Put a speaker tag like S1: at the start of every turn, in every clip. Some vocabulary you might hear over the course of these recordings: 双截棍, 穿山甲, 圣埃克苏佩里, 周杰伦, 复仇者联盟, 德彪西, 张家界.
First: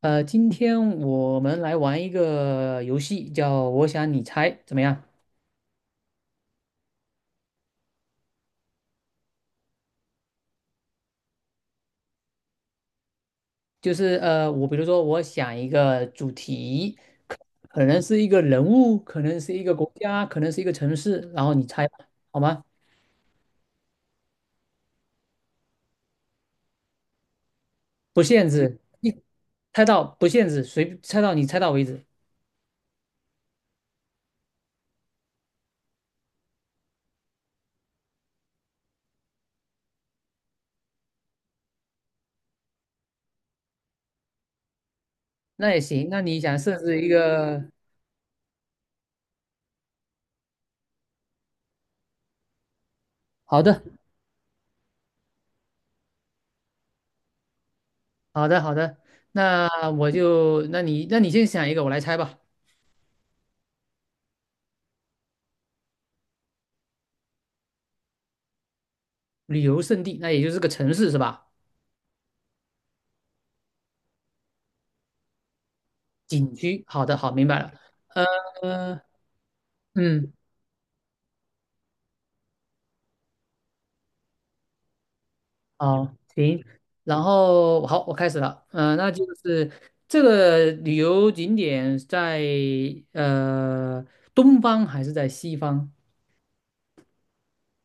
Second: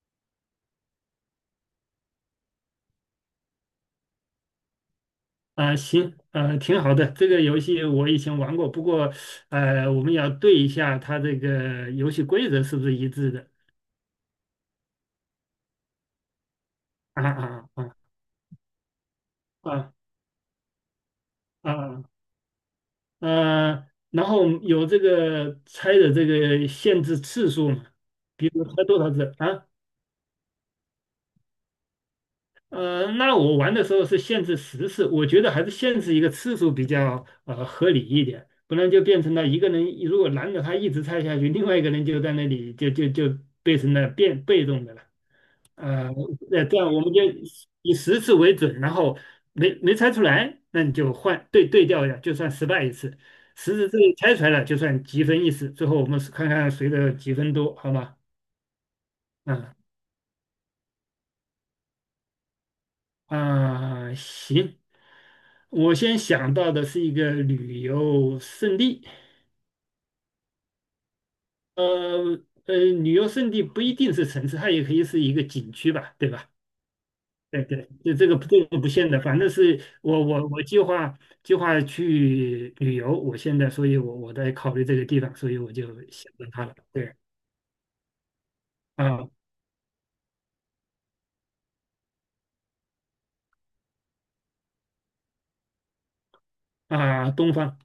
S1: 今天我们来玩一个游戏，叫"我想你猜"，怎么样？
S2: 啊，行，挺好的。这个游戏我以前玩过，不过，我们要对一下它这个游戏规则是不是一致的。
S1: 就是我比如说，我想一个主题，
S2: 啊啊
S1: 可
S2: 啊
S1: 能是一个人物，可能是一个国
S2: 啊
S1: 家，可能是一个城市，然后你猜吧，
S2: 啊，
S1: 好吗？
S2: 啊。然后有这个猜的这个限制次数嘛，
S1: 不限
S2: 比如
S1: 制，
S2: 猜多少
S1: 你
S2: 次啊？
S1: 猜到不限制，随猜到你猜到为止，
S2: 那我玩的时候是限制十次，我觉得还是限制一个次数比较合理一点，不然就变成了一个人如果拦着他一直猜下去，另外一个人就在那里就变成了被动的了。
S1: 那也行。
S2: 呃，
S1: 那你想
S2: 那
S1: 设
S2: 这样
S1: 置
S2: 我
S1: 一
S2: 们就
S1: 个？
S2: 以十次为准，然后没猜出来，那你就换对调一下，就算失败一次。
S1: 好
S2: 十
S1: 的，
S2: 次之内猜出来了，就算积分一次。最后我们是看看谁的积分多，好吗？
S1: 好的，好的。那
S2: 嗯
S1: 我就，那你先想一个，我来猜吧。
S2: 啊，行，我先想到的是一个旅游胜地，
S1: 旅游胜地，那也就是个城市是吧？
S2: 呃旅游胜地不一定是城市，它也可以是一个景区吧，对吧？
S1: 景区，好的，好，明白
S2: 对
S1: 了。
S2: 对，这个不
S1: 呃，
S2: 限的，反正是我
S1: 嗯，
S2: 我我计划计划去旅游，我现在，所以我在考虑这个地方，所以我就
S1: 好，
S2: 选到
S1: 行。
S2: 它了。对
S1: 然后好，我开始了。嗯，那就
S2: 啊
S1: 是这个旅游景点在呃东方还是在西方？
S2: 啊，东方，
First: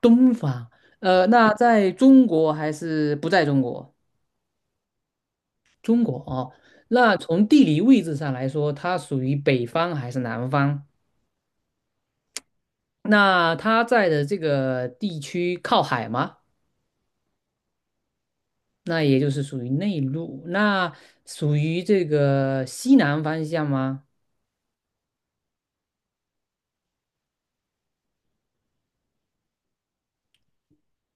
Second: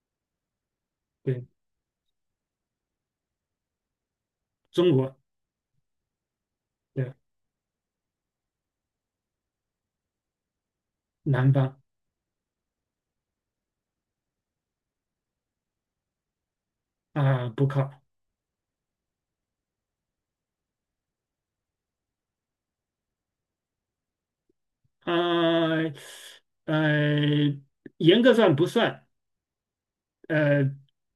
S1: 东方。
S2: 对
S1: 那在中国还是不在中国？
S2: 中国，
S1: 中国哦。
S2: 对
S1: 那从地理位置上来说，它属于北方还是南方？
S2: 南方
S1: 那它在的这个地区靠海吗？
S2: 啊，不靠
S1: 那也就是属于内陆，那属于这个西南方向吗？
S2: 啊呃，严格上不算，呃，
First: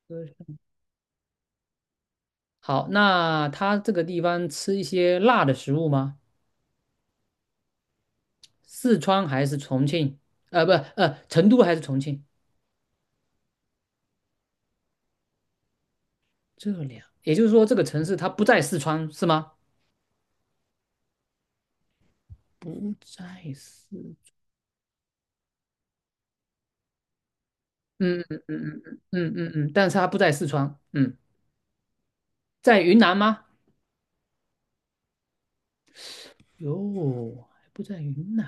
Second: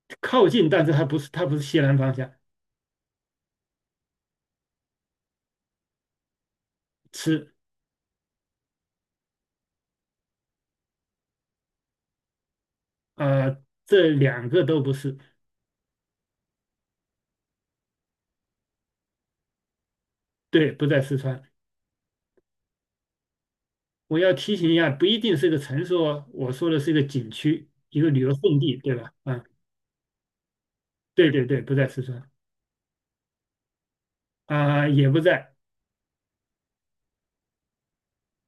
S1: 对，
S2: 靠近，但是它不是西南方向，
S1: 好，那它这个地方吃一些辣的食物吗？
S2: 吃
S1: 四川还是重庆？不，成都还是重庆？
S2: 啊、这两个都不是，
S1: 也就是说这个城市它不在四川是吗？
S2: 对，不在四川。
S1: 不在四，
S2: 我要提醒一下，不一定是个城市哦，我说的是一个景区，一个旅
S1: 嗯
S2: 游
S1: 嗯
S2: 胜地，
S1: 嗯
S2: 对
S1: 嗯
S2: 吧？
S1: 嗯
S2: 啊，
S1: 嗯嗯。但是它不在四川，嗯，
S2: 对对对，不在四川
S1: 在云南吗？
S2: 啊，也不在
S1: 哟，还不在云南，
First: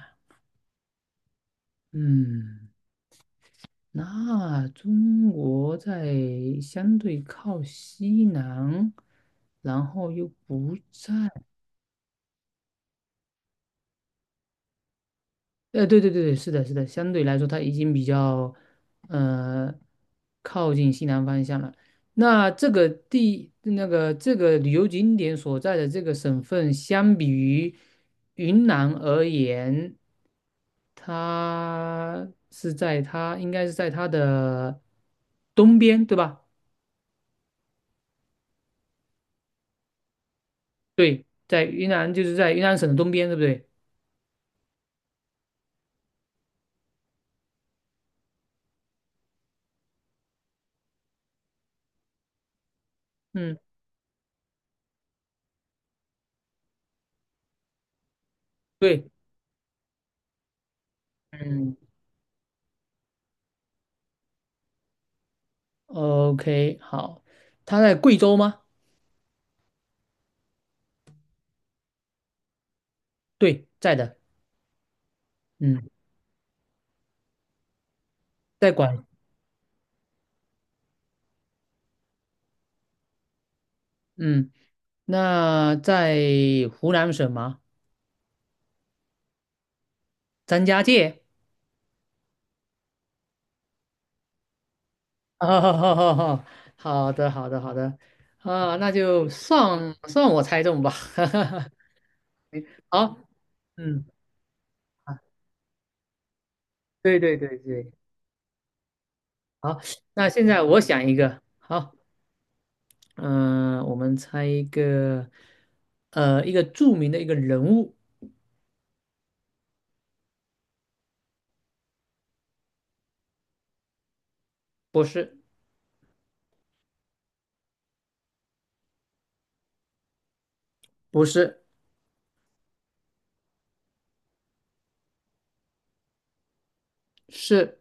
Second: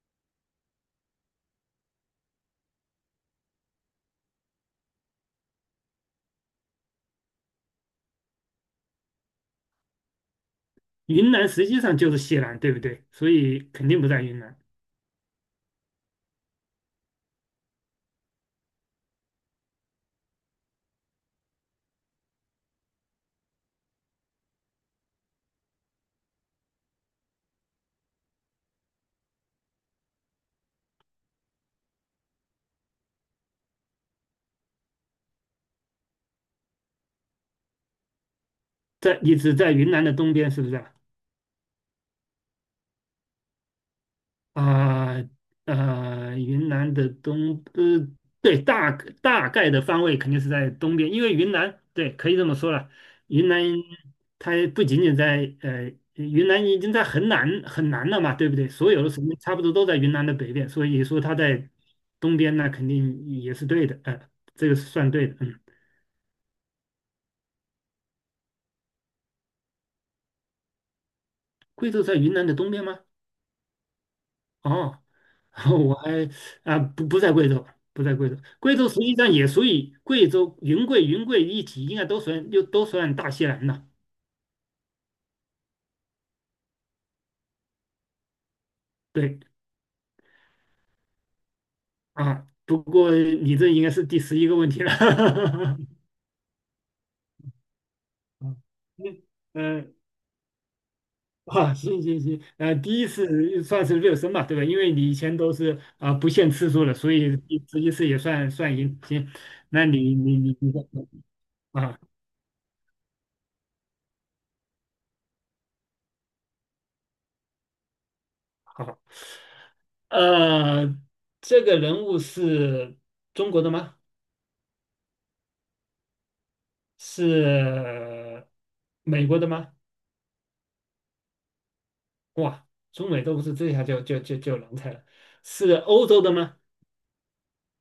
S1: 嗯。那中国在相对靠西南，然后又不在，
S2: 云南，实际上就是西南，对不对？所以肯定不在云南，
S1: 对对对对，是的，是的，相对来说它已经比较，呃，靠近西南方向了。那个这个旅游景点所在的这个省份，相比于云南而言，它应该是在它的东边，对吧？
S2: 在你只在云南的东边，是不是啊
S1: 对，在云南就是在云南省的东边，对不对？
S2: 啊云南的东对，大概的方位肯定是在东边，因为云南对，可以这么说了，云
S1: 嗯，
S2: 南它不仅仅在云南已经在很南很南了嘛，对不对？所有
S1: 对，
S2: 的省份差不多都在云南的北边，所以说它在
S1: 嗯
S2: 东边那肯定也是对的，这个是算对的。嗯，
S1: ，OK，好，他在贵州吗？
S2: 贵州在云南的东边吗？
S1: 对，在的，
S2: 哦，
S1: 嗯，
S2: 我还啊，不，不在贵州，不在贵州，
S1: 在
S2: 贵州实
S1: 广，
S2: 际上也属于贵州、云贵、云贵一体，应该都算又都算大西南了。
S1: 嗯，那在湖南省吗？
S2: 对
S1: 张家界，
S2: 啊，不过你这应该是第11个问题了。
S1: 哈 哈哦，好好好，好的，好的，好的，啊，那
S2: 嗯
S1: 就算
S2: 嗯
S1: 算我猜中吧，
S2: 啊，行行行，第一
S1: 好，
S2: 次算是
S1: 嗯，
S2: 热身吧，对吧？因为你以
S1: 啊，
S2: 前都是啊、不限次数的，所
S1: 对对
S2: 以
S1: 对
S2: 第十一
S1: 对，
S2: 次也算赢。行，
S1: 好，
S2: 那你
S1: 那
S2: 你
S1: 现
S2: 你
S1: 在
S2: 你
S1: 我想一个，好，
S2: 啊，
S1: 嗯、我们猜一个，一个著名的一个人物，
S2: 好。呃，这个人物是中国的吗？
S1: 不是，
S2: 是美国的吗？
S1: 不是，
S2: 哇，中美都不是，这下就难猜了。是欧洲的吗？
S1: 是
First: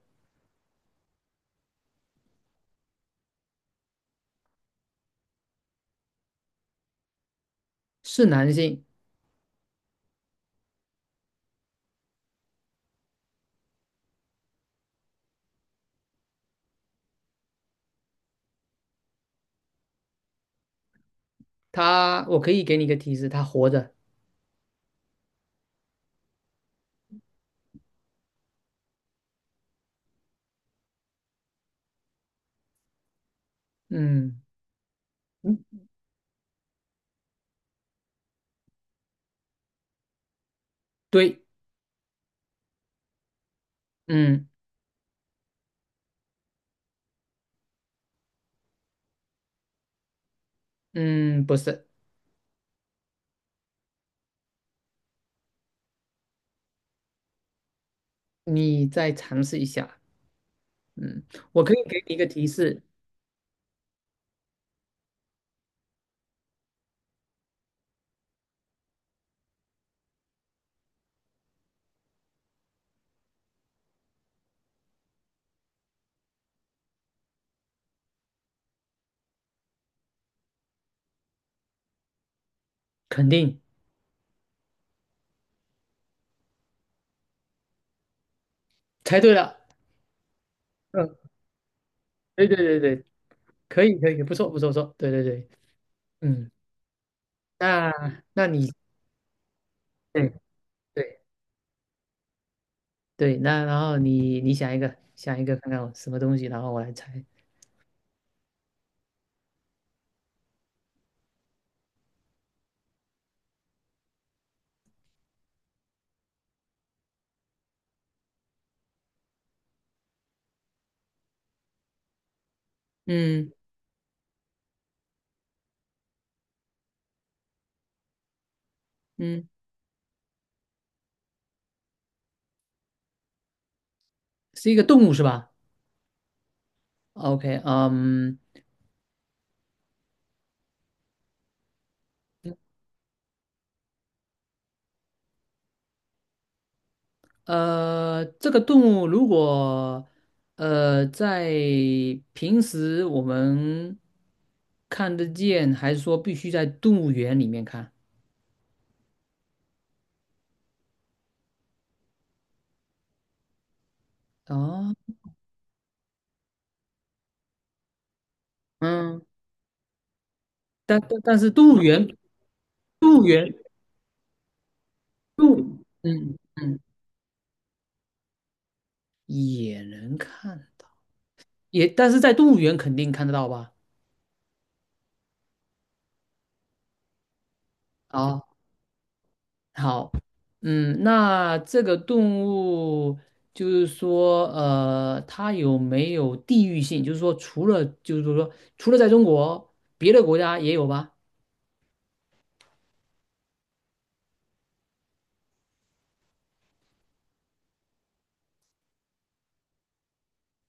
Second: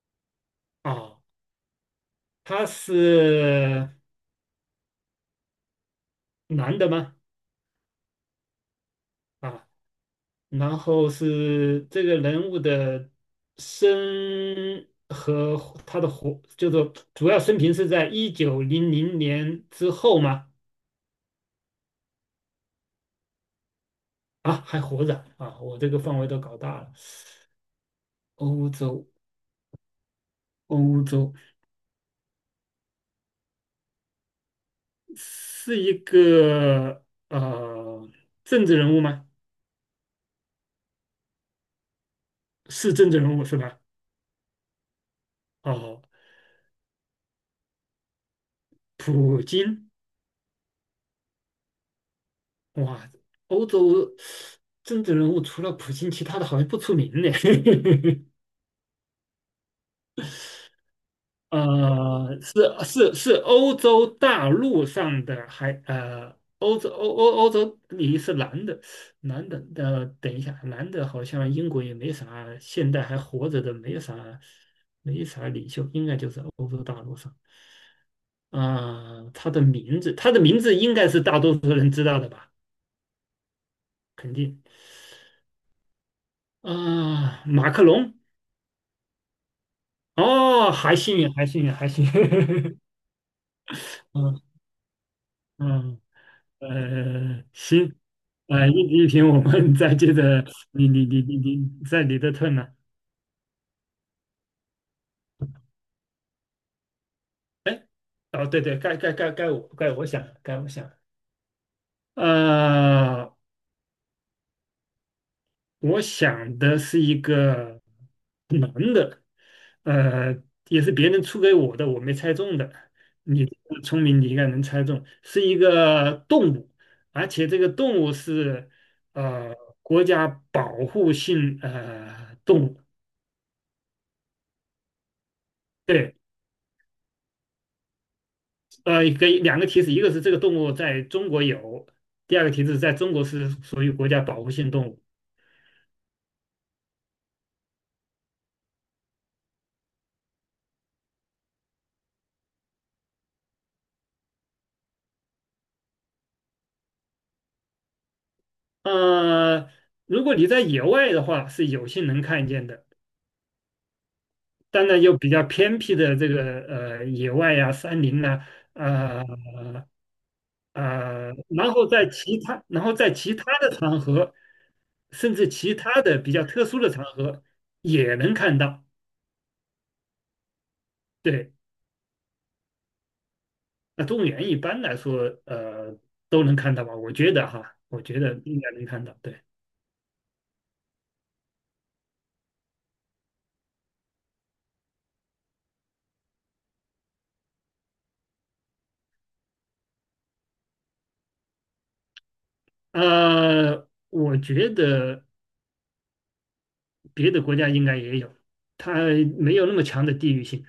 S2: 哦，他是男的吗？
S1: 是男性，
S2: 啊，然后是这个人物的生和他的活，就是主要生平是在1900年之后吗？
S1: 他，我可以给你一个提示，他活着，
S2: 啊，还活着啊！我这个范围都搞大了。欧洲。欧洲
S1: 嗯，
S2: 是
S1: 嗯，
S2: 一个政治人物吗？
S1: 对，
S2: 是政治人物是吧？
S1: 嗯
S2: 哦，普京，
S1: 嗯，不是，
S2: 哇，欧洲政治人物除了普京，其他的好像不出名呢。
S1: 你再尝试一下，嗯，我可以给你一个提
S2: 是
S1: 示，
S2: 是是欧洲大陆上的还欧洲你是男的，男的，等一下，男的好像英国也没啥，现在还活着的没啥，没啥领袖，应该就是欧洲大陆上。啊、他的名字，他的名字应该是大多数人知道的吧？
S1: 肯定
S2: 肯定啊、马克龙，
S1: 猜对了，
S2: 哦，还
S1: 嗯，
S2: 幸运，还幸运，还幸
S1: 对对
S2: 运，
S1: 对对，可以可 以，不
S2: 嗯
S1: 错不错不错，对对对，
S2: 嗯
S1: 嗯，那
S2: 行，
S1: 那你
S2: 一题一题，我们再接
S1: 对
S2: 着，你你
S1: 对。
S2: 你你你在你的 turn 呢、
S1: 对，那然后你想一个，看看我什么东西，然后我来猜，
S2: 哎，哦，对对，该我想，该我想，呃，我想的是一个男的，呃，也是别人出给我的，我没猜中的。你
S1: 嗯
S2: 这个聪明，你应该能猜中，是一个动物，而且这个动物是
S1: 嗯，
S2: 呃国家保护性动物。
S1: 是一个动物是吧
S2: 对，
S1: ？OK，嗯，
S2: 给两个提示，一个是这个动物在中国有，第二个提示在中国是属于国家保护性动物。
S1: 这个动物如果在平时我们看得见，还是说必须在动物园里面看？
S2: 呃，如果你在野外的话，是有幸能看见的，当
S1: 哦，
S2: 然有比较偏僻的这个野外呀、山林呐、
S1: 嗯，
S2: 呃
S1: 但但但是
S2: 然
S1: 动物
S2: 后
S1: 园，
S2: 在其他，然后在
S1: 动物
S2: 其他
S1: 园，
S2: 的场合，甚至
S1: 动
S2: 其
S1: 物
S2: 他的比
S1: 嗯
S2: 较特
S1: 嗯，
S2: 殊的场合也能看到。
S1: 也能看到，
S2: 对，
S1: 也但是在动物园肯定看得到吧？
S2: 那动物园一般来说，都能看到吧？我觉得哈，我觉得
S1: 啊、
S2: 应该能看到。对。
S1: 好，嗯，那这个动物就是说，它有没有地域性？就是说，除了在中国，别的国家也有吧？
S2: 我觉得别的国家应该也有，它没有那么强的地域性。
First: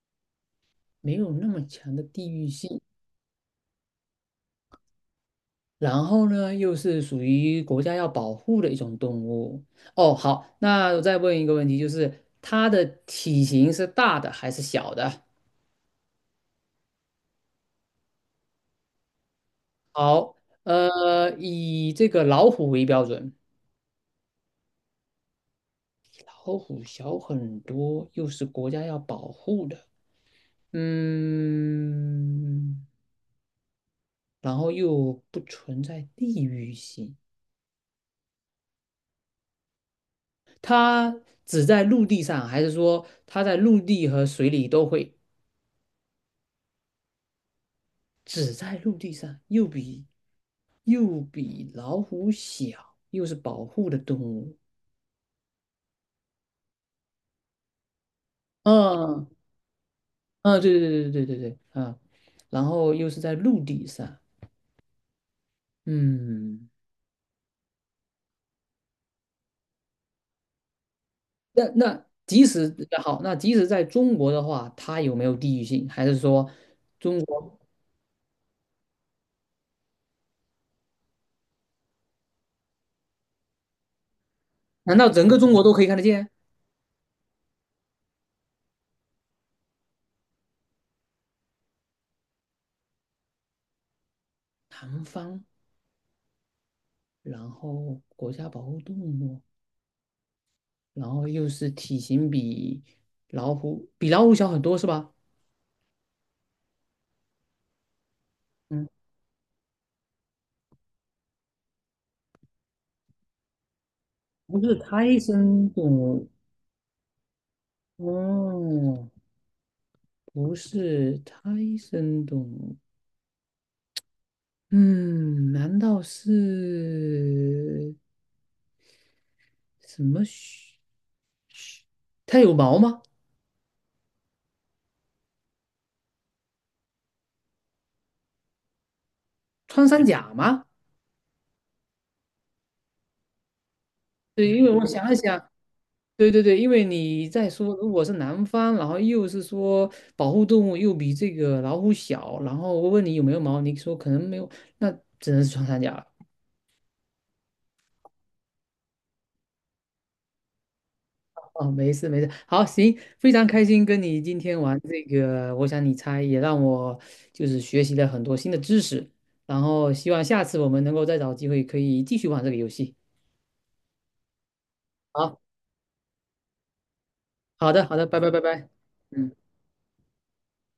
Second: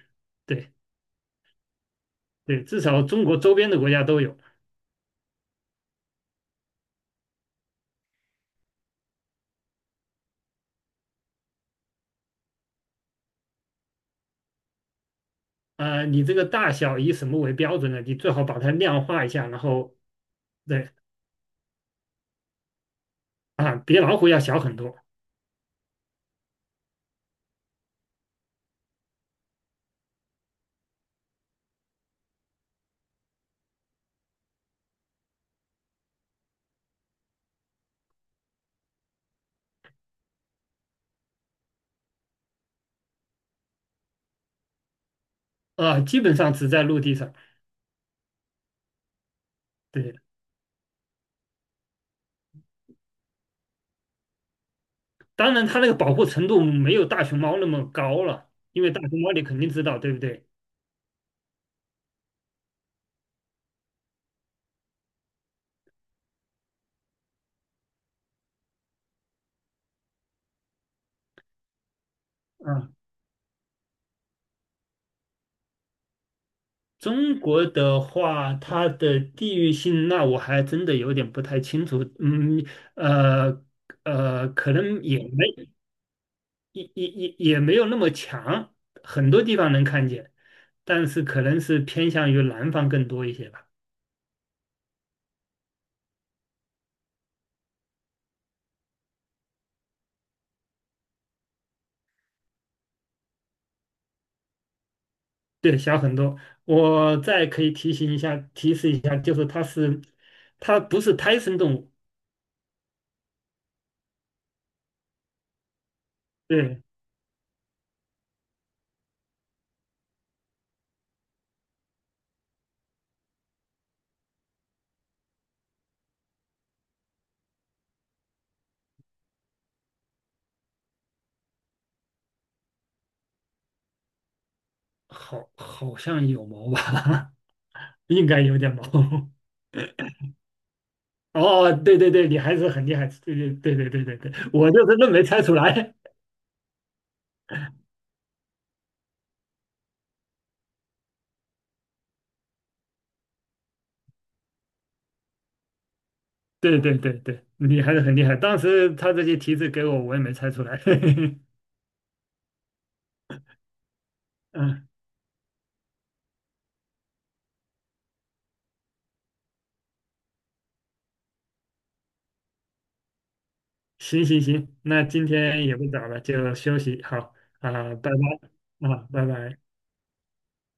S2: 对
S1: 没有那么强的地域
S2: 对，
S1: 性。
S2: 至少中国周边的国家都有。
S1: 然后呢，又是属于国家要保护的一种动物。哦，好，那我再问一个问题，就是它的体型是大的还是小的？
S2: 啊、你这个大小以什么为标准呢？你最好把它量化一下，然后
S1: 好，
S2: 对
S1: 以这个老虎为标准。
S2: 啊，比老虎要小很多
S1: 老虎小很多，又是国家要保护的，嗯，然后又不存在地域性，它只在陆地上，还是说它在陆地和水里都会？
S2: 啊、基本上只在陆地上。
S1: 只在陆地上，
S2: 对，
S1: 又比老虎小，又是保护的动物，
S2: 当然它那个保护程度没有大熊猫那么高了，因为大熊
S1: 嗯
S2: 猫你肯定知道，对不对？
S1: 嗯，对对对对对对对，啊，然后又是在陆地上，嗯。那那即使
S2: 啊。
S1: 好，那即使在中国的话，它有没有地域性？还是说，
S2: 中国的话，它的地域性，那我还真的有点不太清楚。嗯，呃可
S1: 难
S2: 能
S1: 道
S2: 也
S1: 整个中国都
S2: 没
S1: 可以看得见？
S2: 也也也也没有那么强，很多地方能看见，但是可能是偏向于南方更多一些吧。
S1: 南方，然后国家保护动物，然后又是体型比老虎小很多是吧？
S2: 对，小很多。我再可以提醒一下，提
S1: 嗯，
S2: 示一下，就是它不是胎生动物，
S1: 不是胎生动物
S2: 对，
S1: 哦，不是胎生动物。嗯，难道是什么？它有毛吗？
S2: 好，好像有毛吧，应该有点毛。
S1: 穿山甲吗？
S2: 哦，哦对对对，你还是很厉害，对对对对对对对，
S1: 对，因为
S2: 我就
S1: 我
S2: 是
S1: 想
S2: 愣
S1: 了
S2: 没猜
S1: 想，
S2: 出来，
S1: 对对对，因为你在说，如果是南方，然后又是说保护动物又比这个老虎小，然后我问你有没有毛，你说可能没有，那只能是穿山甲了。
S2: 对对对对，你还是很厉害。当时他这些提示给我，我也没猜出来。
S1: 哦，没事没事，好，行，非常开心跟你今 天玩
S2: 嗯，
S1: 这个，我想你猜也让我就是学习了很多新的知识，然后希望下次我们能够再找机会可以继续玩这个游戏。
S2: 行行行，那今
S1: 好，
S2: 天也不早了，就休息好
S1: 好的
S2: 啊，
S1: 好的，
S2: 拜
S1: 拜拜拜拜，
S2: 拜啊，拜
S1: 嗯。
S2: 拜。